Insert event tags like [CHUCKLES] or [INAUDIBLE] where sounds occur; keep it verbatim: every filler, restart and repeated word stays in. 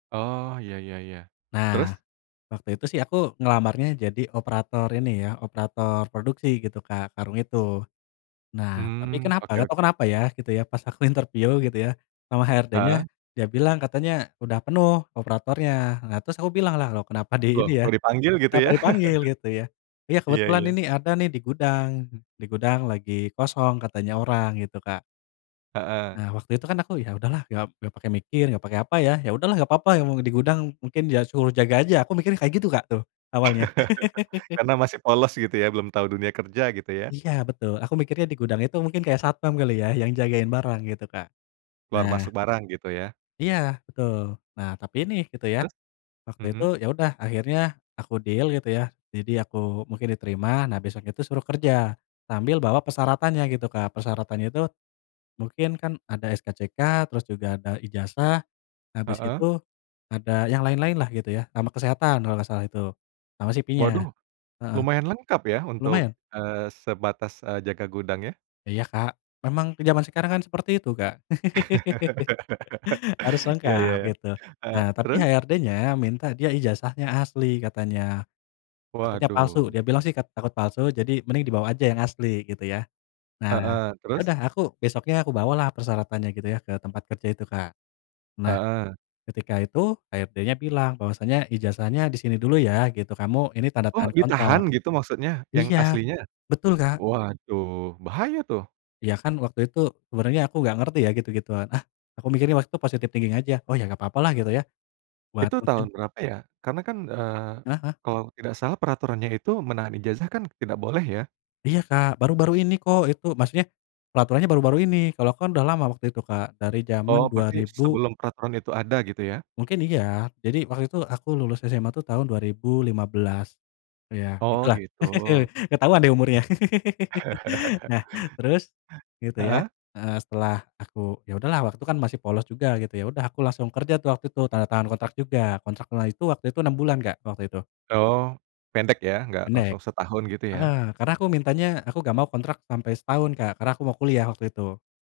Oh, iya iya iya, Nah, terus? waktu itu sih aku ngelamarnya jadi operator ini ya, operator produksi gitu, Kak, karung itu. Nah, tapi Mmm, kenapa oke gak tahu oke. kenapa ya, gitu ya, pas aku interview gitu ya, sama HRD-nya, Heeh. dia bilang katanya, "Udah penuh operatornya." Nah, terus aku bilanglah, "Loh, kenapa di Loh, ini ya, kok dipanggil gitu kenapa ya? dipanggil?" Gitu ya. [CHUCKLES] "Ya, Iya kebetulan iya. ini ada nih di gudang. Di gudang lagi kosong," katanya orang, gitu, Kak. Heeh. Nah, waktu itu kan aku, "Ya udahlah." Gak gak pakai mikir gak pakai apa ya. "Ya udahlah gak apa-apa, yang mau di gudang. Mungkin ya suruh jaga aja," aku mikirnya kayak gitu, Kak, tuh awalnya. [LAUGHS] [LAUGHS] Karena masih polos gitu ya? Belum tahu dunia kerja gitu ya? Iya betul. Aku mikirnya di gudang itu mungkin kayak satpam kali ya yang jagain barang gitu, Kak. Keluar masuk Nah barang gitu ya? Iya betul. Nah, tapi ini gitu ya, Terus? waktu itu Mhm. ya udah akhirnya aku deal gitu ya, jadi aku mungkin diterima. Nah, besok itu suruh kerja, sambil bawa persyaratannya gitu, Kak. Persyaratannya itu, mungkin kan ada SKCK, terus juga ada ijazah, habis Heeh. itu, ada yang lain-lainlah gitu ya sama kesehatan kalau gak salah itu, sama CV-nya. Waduh, Heeh. lumayan lengkap ya untuk, Lumayan. eee, sebatas, eee, jaga gudang ya? Iya, Kak. Memang ke zaman sekarang kan seperti itu, Kak, [LAUGHS] [LAUGHS] harus Iya iya lengkap iya, gitu. heeh, Nah, tapi terus? HRD-nya minta dia ijazahnya asli katanya, takutnya palsu, Waduh. dia bilang sih kat takut palsu jadi mending dibawa aja yang asli gitu ya. Nah, Heeh, ya terus? udah aku besoknya aku bawalah persyaratannya gitu ya ke tempat kerja itu, Kak. Nah, Heeh. ketika itu HRD-nya bilang bahwasanya, "Ijazahnya di sini dulu ya," gitu, "kamu ini tanda Oh, tangan ditahan kontrak." gitu maksudnya yang Iya, aslinya? betul, Kak. Waduh, bahaya tuh! Iya, kan waktu itu sebenernya aku gak ngerti ya gitu-gituan, ah, aku mikirnya waktu itu positive thinking aja, "Oh, ya gak apa-apalah gitu ya, buat Itu mungkin" tahun berapa ya? Karena kan, eee, Heeh heeh. kalau tidak salah peraturannya itu menahan ijazah kan tidak boleh ya? Iya, Kak, baru-baru ini kok itu maksudnya, peraturannya baru-baru ini. Kalau aku kan udah lama waktu itu, Kak, dari zaman Oh, dua berarti ribu sebelum peraturan itu ada, gitu ya? Mungkin iya. Jadi waktu itu aku lulus SMA tuh tahun dua ribu lima belas, ya Oh, gitulah. gitu. [LAUGHS] Ketahuan deh umurnya. [LAUGHS] [EXHALES] [CHUCKLES] Nah, terus gitu ya, Heeh. heeh. Setelah aku ya udahlah waktu itu kan masih polos juga gitu, ya udah aku langsung kerja tuh waktu itu, tanda tangan kontrak juga, kontraknya itu waktu itu enam bulan, Kak, waktu itu. Oh, pendek ya? Nggak langsung Pendek. setahun gitu ya? Heeh, karena aku mintanya aku gak mau kontrak sampai setahun, Kak, karena aku mau kuliah waktu itu.